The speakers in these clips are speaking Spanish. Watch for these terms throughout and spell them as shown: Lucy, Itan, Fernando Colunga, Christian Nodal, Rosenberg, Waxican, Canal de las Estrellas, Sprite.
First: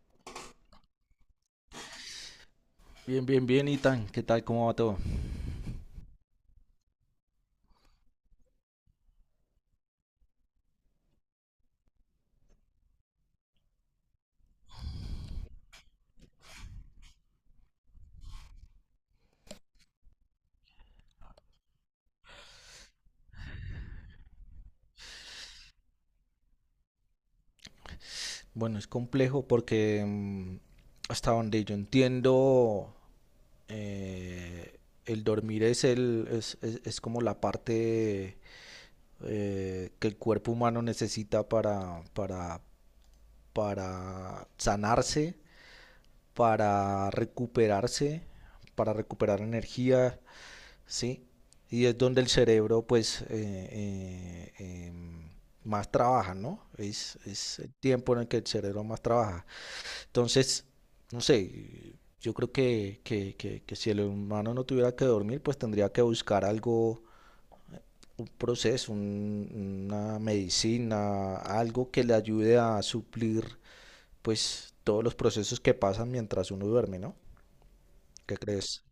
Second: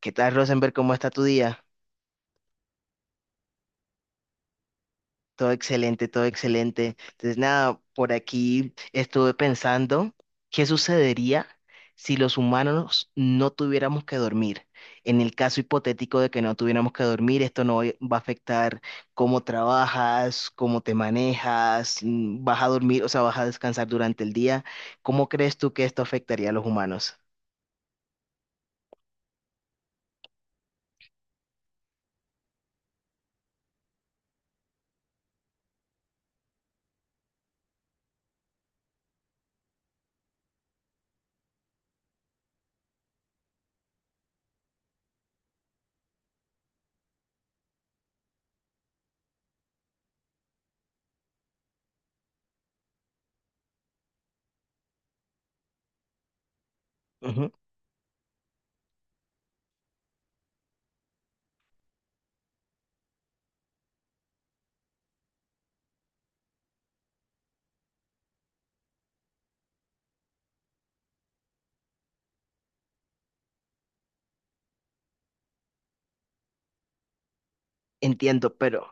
¿Qué tal, Rosenberg? ¿Cómo está tu día? Bien, bien, bien, Itan, ¿qué tal? ¿Cómo va todo? Todo excelente, todo excelente. Entonces, nada, por aquí estuve pensando qué sucedería si los humanos no tuviéramos que dormir. En el caso hipotético de que no tuviéramos que dormir, esto no va a afectar cómo trabajas, cómo te manejas, vas a dormir, o sea, vas a descansar durante el día. ¿Cómo crees tú que esto afectaría a los humanos? Bueno, es complejo porque hasta donde yo entiendo, el dormir es como la parte que el cuerpo humano necesita para, para sanarse, para recuperarse, para recuperar energía, ¿sí? Y es donde el cerebro, pues, em, más trabaja, ¿no? Es, Ujú. es el tiempo en el que el cerebro más trabaja. Entonces, no sé, yo creo que si el humano no tuviera que dormir, pues tendría que buscar algo, un proceso, una medicina, algo que le ayude a suplir, pues, todos los procesos que pasan mientras uno duerme, ¿no? ¿Qué Entiendo, crees? pero.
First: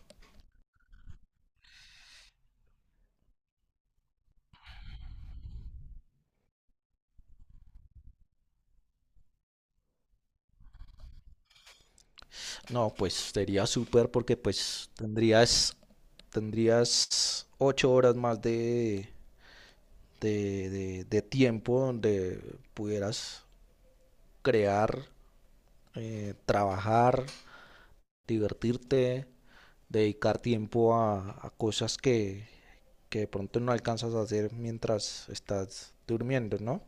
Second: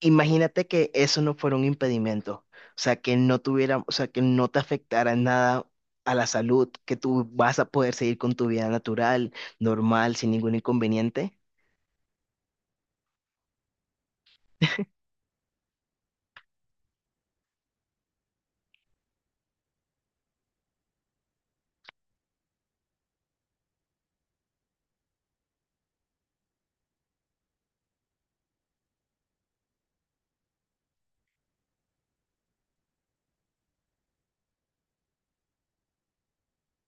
Imagínate que eso no fuera un impedimento, o sea, que no tuviera, o sea, que no te afectara en nada a la salud, que tú vas a poder seguir con tu vida natural, normal, sin ningún inconveniente. No, pues sería súper porque pues tendrías ocho horas más de tiempo donde pudieras crear, trabajar, divertirte, dedicar tiempo a cosas que de pronto no alcanzas a hacer mientras estás durmiendo, ¿no?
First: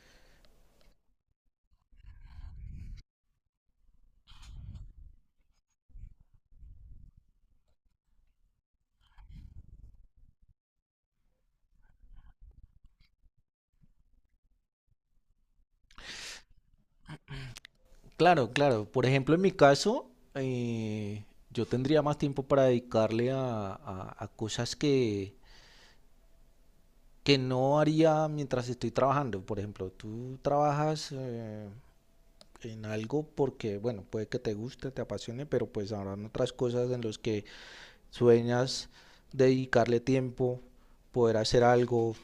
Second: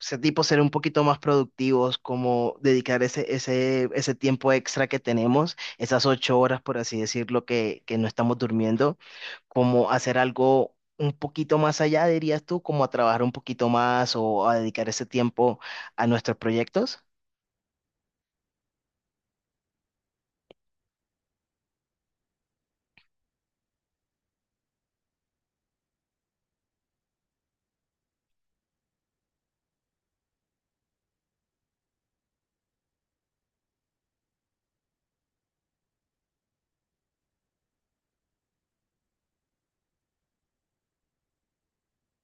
O sea, tipo ser un poquito más productivos, como dedicar ese tiempo extra que tenemos, esas 8 horas, por así decirlo, que no estamos durmiendo, como hacer algo un poquito más allá, dirías tú, como a trabajar un poquito más o a dedicar ese tiempo a nuestros proyectos. Claro, claro. Por ejemplo, en mi caso, yo tendría más tiempo para dedicarle a, a cosas que no haría mientras estoy trabajando. Por ejemplo, tú trabajas en algo porque, bueno, puede que te guste, te apasione, pero pues habrán otras cosas en las que sueñas dedicarle tiempo, poder hacer algo,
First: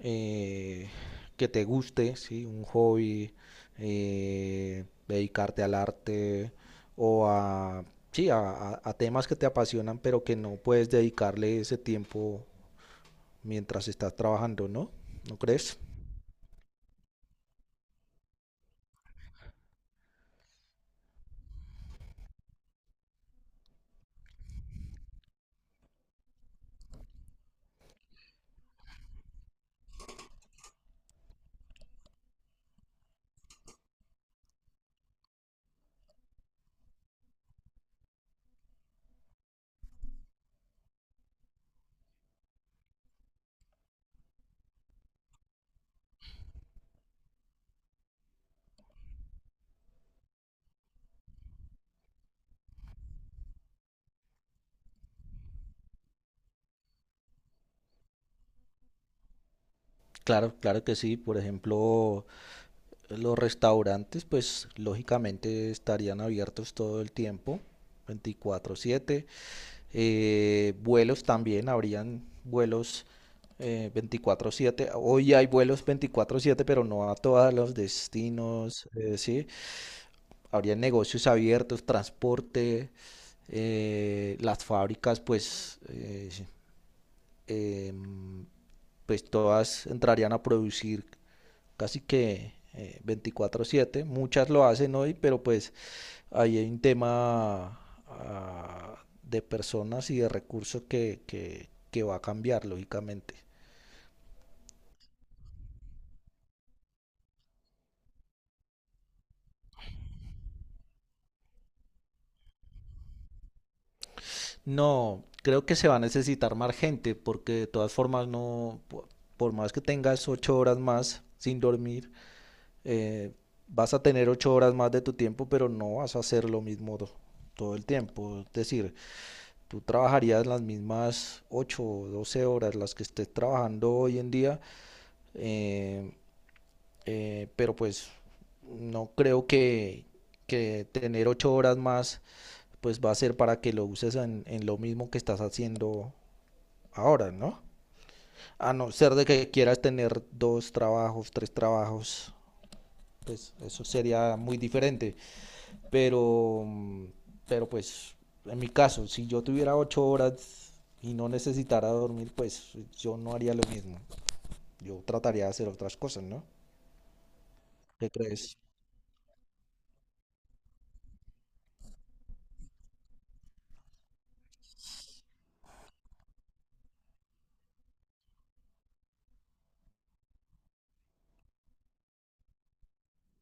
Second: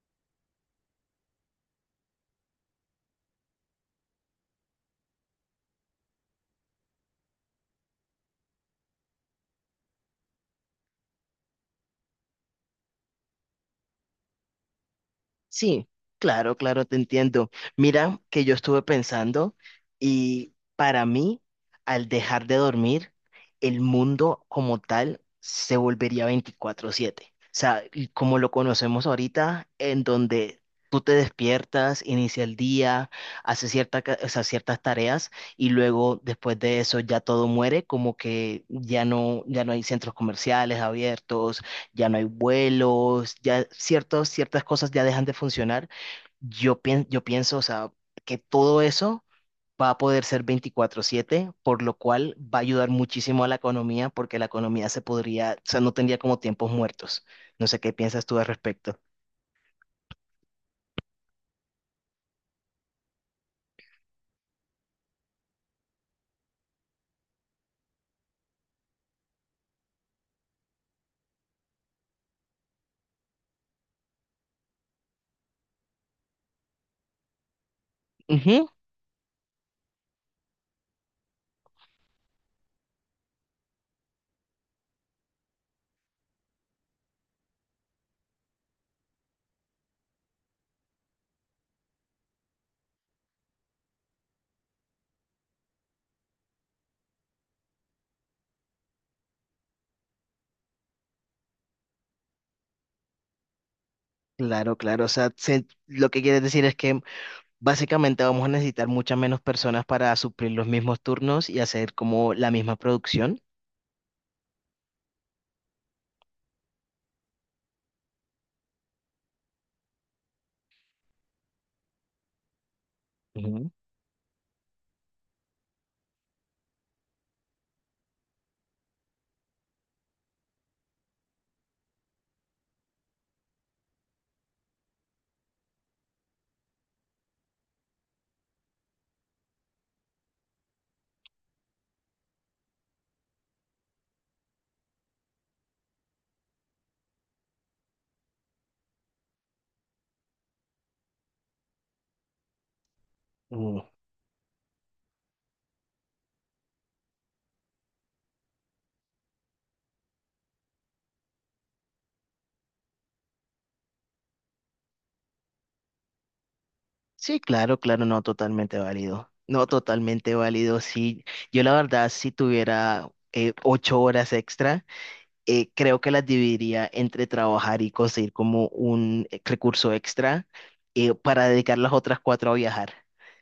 eh, que te guste, ¿sí? Un hobby, dedicarte al arte o a, sí, a temas que te apasionan, pero que no puedes dedicarle ese tiempo mientras estás trabajando, ¿no? ¿No crees? Sí, claro, claro, te entiendo. Mira que yo estuve pensando y para mí, al dejar de dormir, el mundo como tal se volvería 24/7. O sea, y como lo conocemos ahorita, en donde tú te despiertas, inicia el día, haces o sea, ciertas tareas y luego después de eso ya todo muere, como que ya no hay centros comerciales abiertos, ya no hay vuelos, ya ciertas cosas ya dejan de funcionar. Yo pienso, o sea, que todo eso va a poder ser 24/7, por lo cual va a ayudar muchísimo a la economía, porque la economía se podría, o sea, no tendría como tiempos muertos. No sé qué piensas tú al respecto. Claro, claro que sí. Por ejemplo, los restaurantes, pues lógicamente estarían abiertos todo el tiempo, 24/7. Vuelos también, habrían vuelos, 24/7. Hoy hay vuelos 24/7, pero no a todos los Ujú. destinos, sí. Habrían negocios abiertos, transporte, las fábricas, em, pues todas entrarían a producir casi que, 24/7. Muchas lo hacen hoy, pero pues ahí hay un tema, de personas y de recursos que va a cambiar, lógicamente. Claro, claro, o sea, lo que quieres decir es que básicamente vamos a necesitar muchas menos personas para suplir los mismos turnos y hacer como la misma producción. No, creo que se va a necesitar más gente, porque de todas formas no, por más que tengas ocho horas más sin dormir, eh, vas a tener ocho horas más de tu tiempo, pero no vas a hacer lo mismo todo el tiempo. Es decir, tú trabajarías las mismas 8, o 12 horas las que estés trabajando hoy en día, eh, pero pues no creo que tener 8 horas más pues va a ser para que lo uses en lo mismo que estás haciendo ahora, ¿no? A no ser de que quieras tener dos trabajos, tres trabajos, pues Ujú. eso sería muy diferente. Pero, pero pues, en mi caso, si yo tuviera ocho horas y no necesitara dormir, pues yo no haría lo mismo. Yo trataría de hacer otras cosas, ¿no? Sí, claro, claro, ¿Qué no, crees? totalmente válido. No, totalmente válido. Sí, yo la verdad, si tuviera 8 horas extra creo que las dividiría entre trabajar y conseguir como un recurso extra para dedicar las otras cuatro a viajar.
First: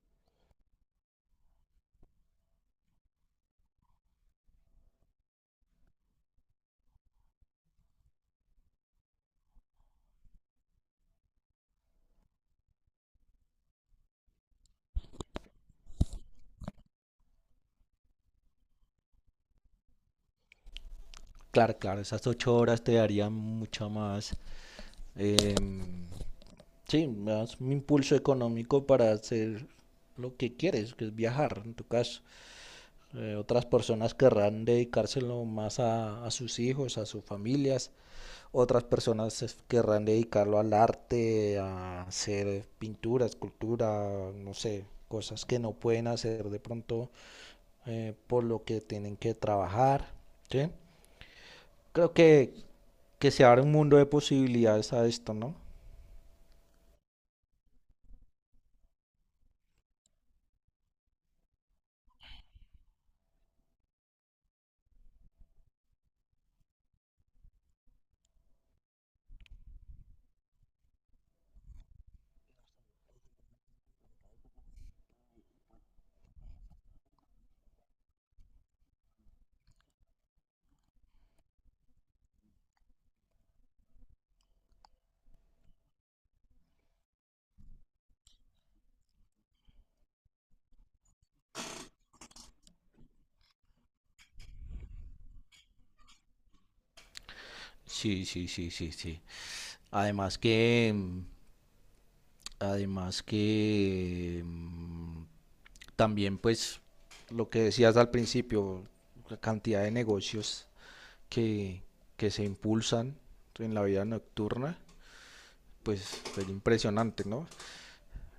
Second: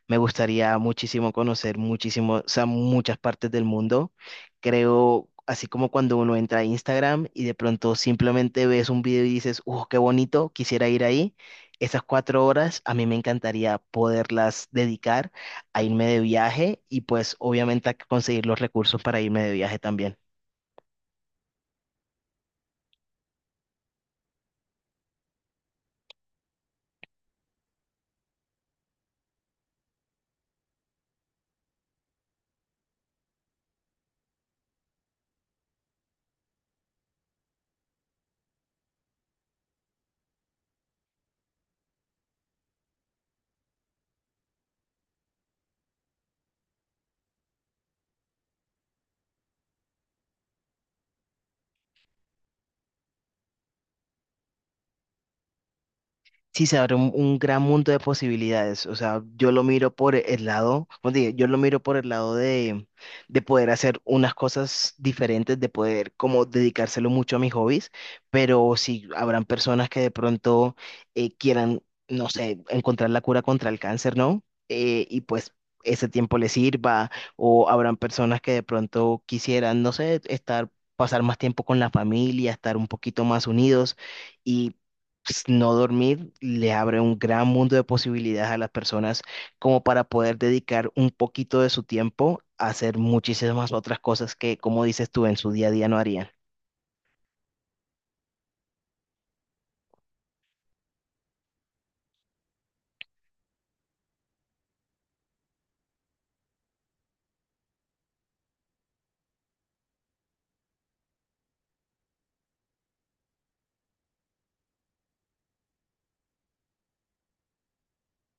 Me gustaría muchísimo conocer muchísimo, o sea, muchas partes del mundo. Creo, así como cuando uno entra a Instagram y de pronto simplemente ves un video y dices, ¡uh, qué bonito! Quisiera ir ahí. Esas 4 horas a mí me encantaría poderlas dedicar a irme de viaje y pues obviamente a conseguir los recursos para irme de viaje también. Claro, claro, esas ocho horas te darían mucha más, em, sí, más un impulso económico para hacer lo que quieres, que es viajar, en tu caso. Otras personas querrán dedicárselo más a sus hijos, a sus familias. Otras personas se querrán dedicarlo al arte, a hacer pintura, escultura, no sé, cosas que no pueden hacer de pronto, por lo que tienen que trabajar, ¿sí? Creo que se abre un mundo de posibilidades a esto, ¿no? Sí, se abre un gran mundo de posibilidades. O sea, yo lo miro por el lado, como te dije, yo lo miro por el lado de poder hacer unas cosas diferentes, de poder como dedicárselo mucho a mis hobbies, pero si habrán personas que de pronto quieran, no sé, encontrar la cura contra el cáncer, ¿no? Y pues ese tiempo les sirva, o habrán personas que de pronto quisieran, no sé, estar, pasar más tiempo con la familia, estar un poquito más unidos. Y pues, no dormir le abre un gran mundo de posibilidades a las personas como para poder dedicar un poquito de su tiempo a hacer muchísimas otras cosas que, como dices tú, en su día a día no harían. Sí, sí, sí, sí, sí. Además que, mm, además que también pues lo que decías al principio, la cantidad de negocios que, que se impulsan en la vida nocturna, pues es impresionante, ¿no?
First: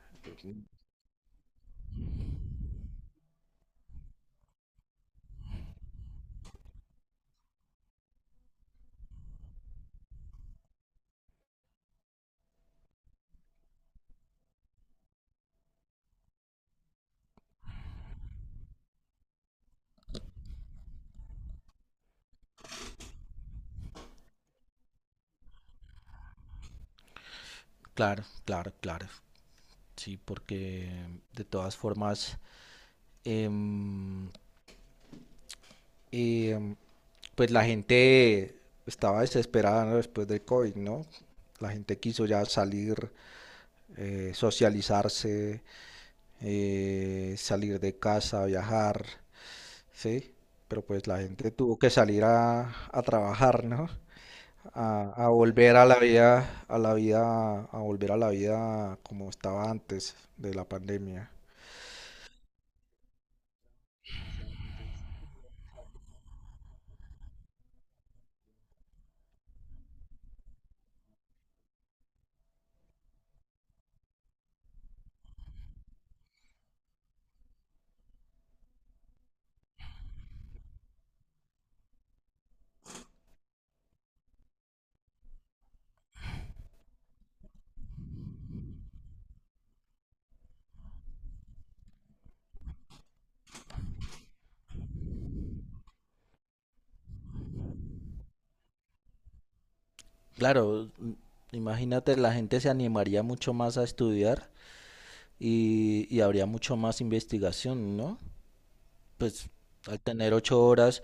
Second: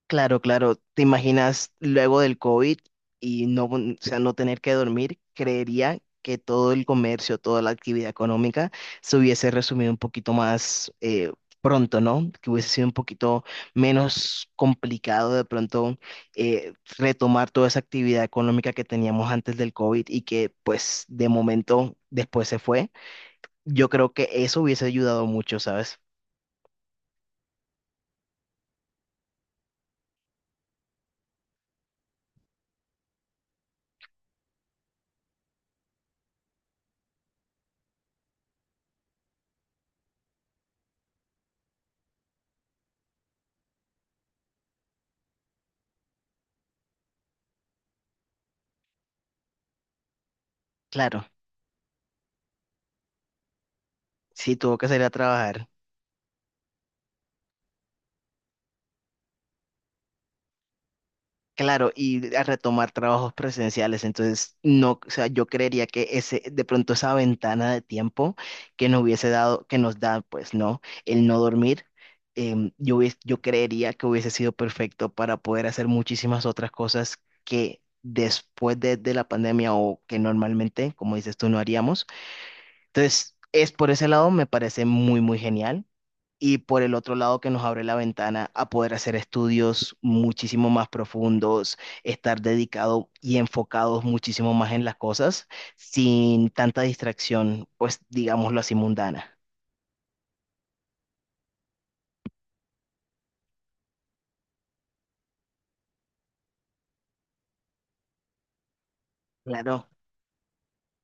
Claro, claro. ¿Te imaginas luego del COVID y no, o sea, no tener que dormir? Creería que todo el comercio, toda la actividad económica se hubiese resumido un poquito más pronto, ¿no? Que hubiese sido un poquito menos complicado de pronto eh, retomar toda esa actividad económica que teníamos antes del COVID y que pues de momento después se fue. Yo creo que eso hubiese ayudado mucho, ¿sabes? Claro, claro, claro. Sí, porque de todas formas, em, em, pues la gente estaba desesperada, ¿no? Después del COVID, ¿no? La gente quiso ya salir, socializarse, salir de casa, viajar, ¿sí? Pero pues la Claro, gente tuvo que salir a trabajar, ¿no? sí, tuvo que salir a A, a trabajar. volver a la vida, como estaba antes de la pandemia. Claro, y a retomar trabajos presenciales. Entonces, no, o sea, yo creería que de pronto esa ventana de tiempo que nos hubiese dado, que nos da, pues, ¿no? El no dormir, yo creería que hubiese sido perfecto para poder hacer muchísimas otras cosas que después de la pandemia o que normalmente, como dices tú, no haríamos. Entonces, es por ese lado me parece muy, muy genial. Y por el otro lado que nos abre la ventana a poder hacer estudios muchísimo más profundos, estar dedicado y enfocados muchísimo más en las cosas, sin tanta distracción, pues digámoslo así, mundana. Claro, m- imagínate, la gente se animaría mucho más a estudiar y habría mucho más investigación, ¿no? Pues Claro. al tener ocho horas,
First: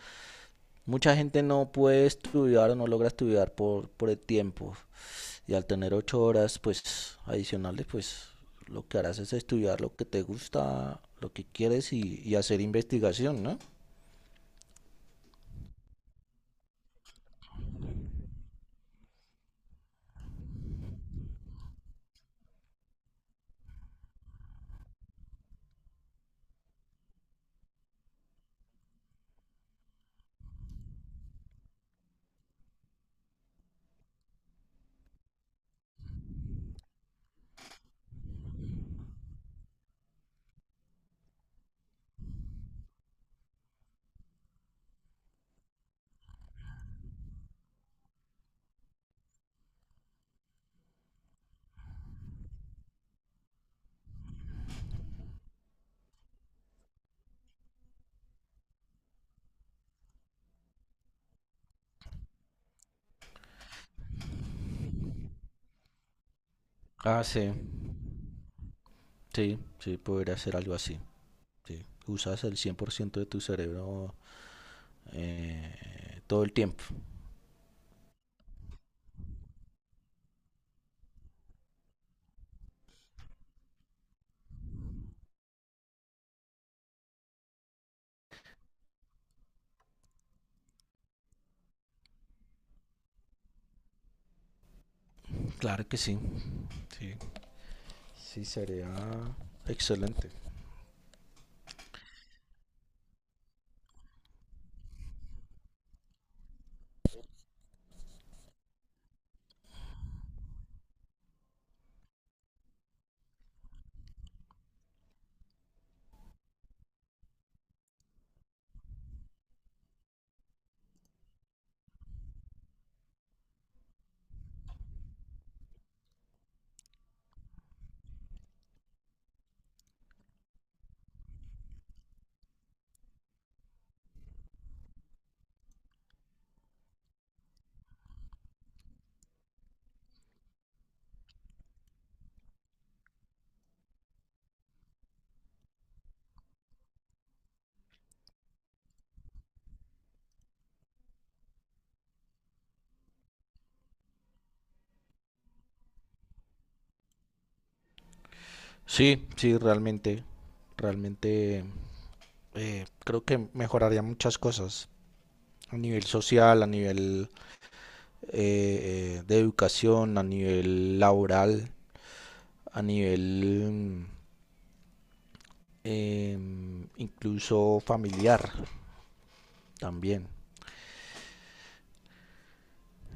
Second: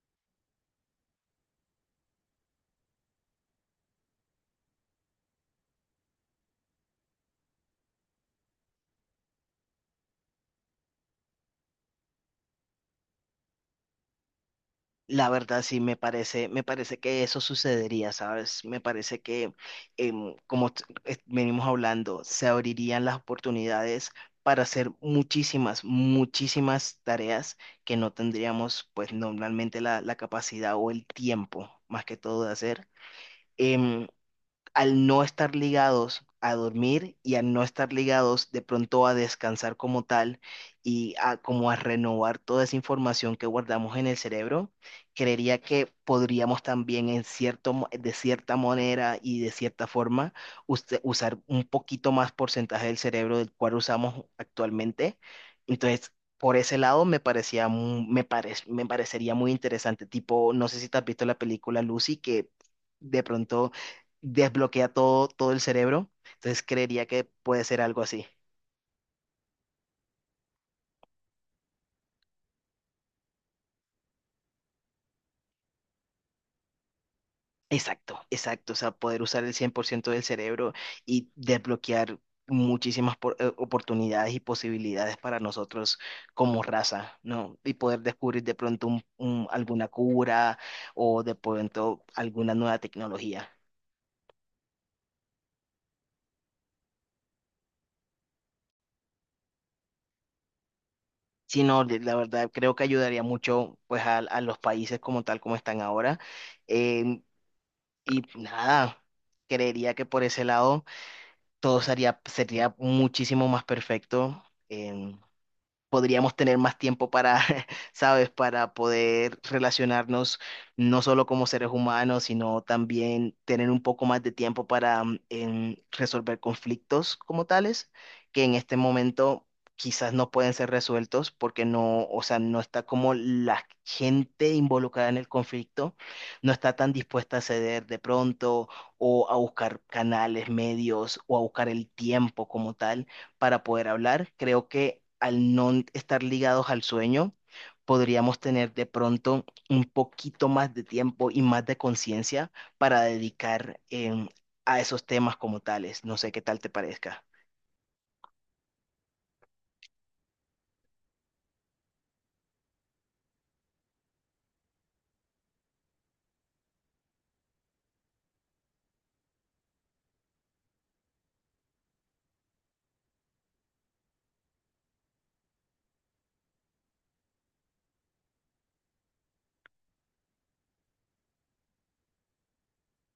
mucha gente no puede estudiar o no logra estudiar por el tiempo. Y al tener ocho horas, pues adicionales, pues lo que harás es estudiar lo que te gusta, lo que quieres y hacer investigación, ¿no? La verdad sí me parece que eso sucedería, ¿sabes? Me parece que, como venimos hablando, se abrirían las oportunidades para hacer muchísimas, muchísimas tareas que no tendríamos, pues, normalmente la capacidad o el tiempo, más que todo, de hacer. Em, al no estar ligados a dormir y al no estar ligados de pronto a descansar como tal y a como a renovar toda esa información que guardamos en el cerebro, creería que podríamos también en de cierta manera y de cierta forma usar un poquito más porcentaje del cerebro del cual usamos actualmente. Entonces, por ese lado me parecía, mu- me parec- me parecería muy interesante. Tipo, no sé si te has visto la película Lucy, que de pronto desbloquea todo, todo el cerebro. Entonces creería Ah, que sí. puede ser algo así. Sí, sí, podría hacer algo así. Sí. Usas el 100% de tu cerebro, todo el tiempo. Exacto, exacto. O sea, poder usar el 100% del cerebro y desbloquear muchísimas oportunidades y posibilidades para nosotros como raza, ¿no? Y poder descubrir de pronto alguna cura o de pronto alguna nueva tecnología. Claro que sí. Sí, sí, sería excelente. Sí, no, la verdad creo que ayudaría mucho pues a los países como tal como están ahora. Em, y nada, creería que por ese lado, todo sería, muchísimo más perfecto. em, podríamos tener más tiempo para, ¿sabes? Para poder relacionarnos no solo como seres humanos, sino también tener un poco más de tiempo para resolver conflictos como tales, que en este momento quizás no pueden ser resueltos porque no, o sea, no está como la gente involucrada en el conflicto, no está tan dispuesta a ceder de pronto o a buscar canales, medios o a buscar el tiempo como tal para poder hablar. Creo que al no estar ligados al sueño, podríamos tener de pronto un poquito más de tiempo y más de conciencia para dedicar a esos temas como tales. No sé qué tal te parezca. Sí, sí, realmente. Realmente Creo que mejoraría muchas cosas. A nivel social, a nivel, de educación, a nivel laboral, a nivel, incluso familiar también.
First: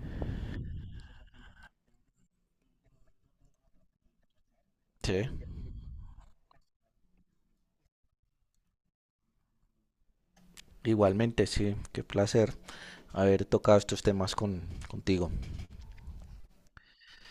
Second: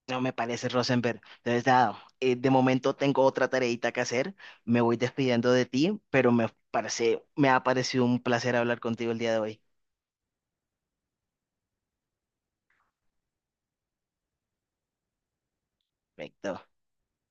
No me parece, Rosenberg. Entonces, nada, de momento tengo otra tareita que hacer. Me voy Sí, despidiendo de ti, pero me ha parecido un placer hablar contigo el día de hoy. igualmente, sí, qué placer haber tocado estos temas contigo. Perfecto.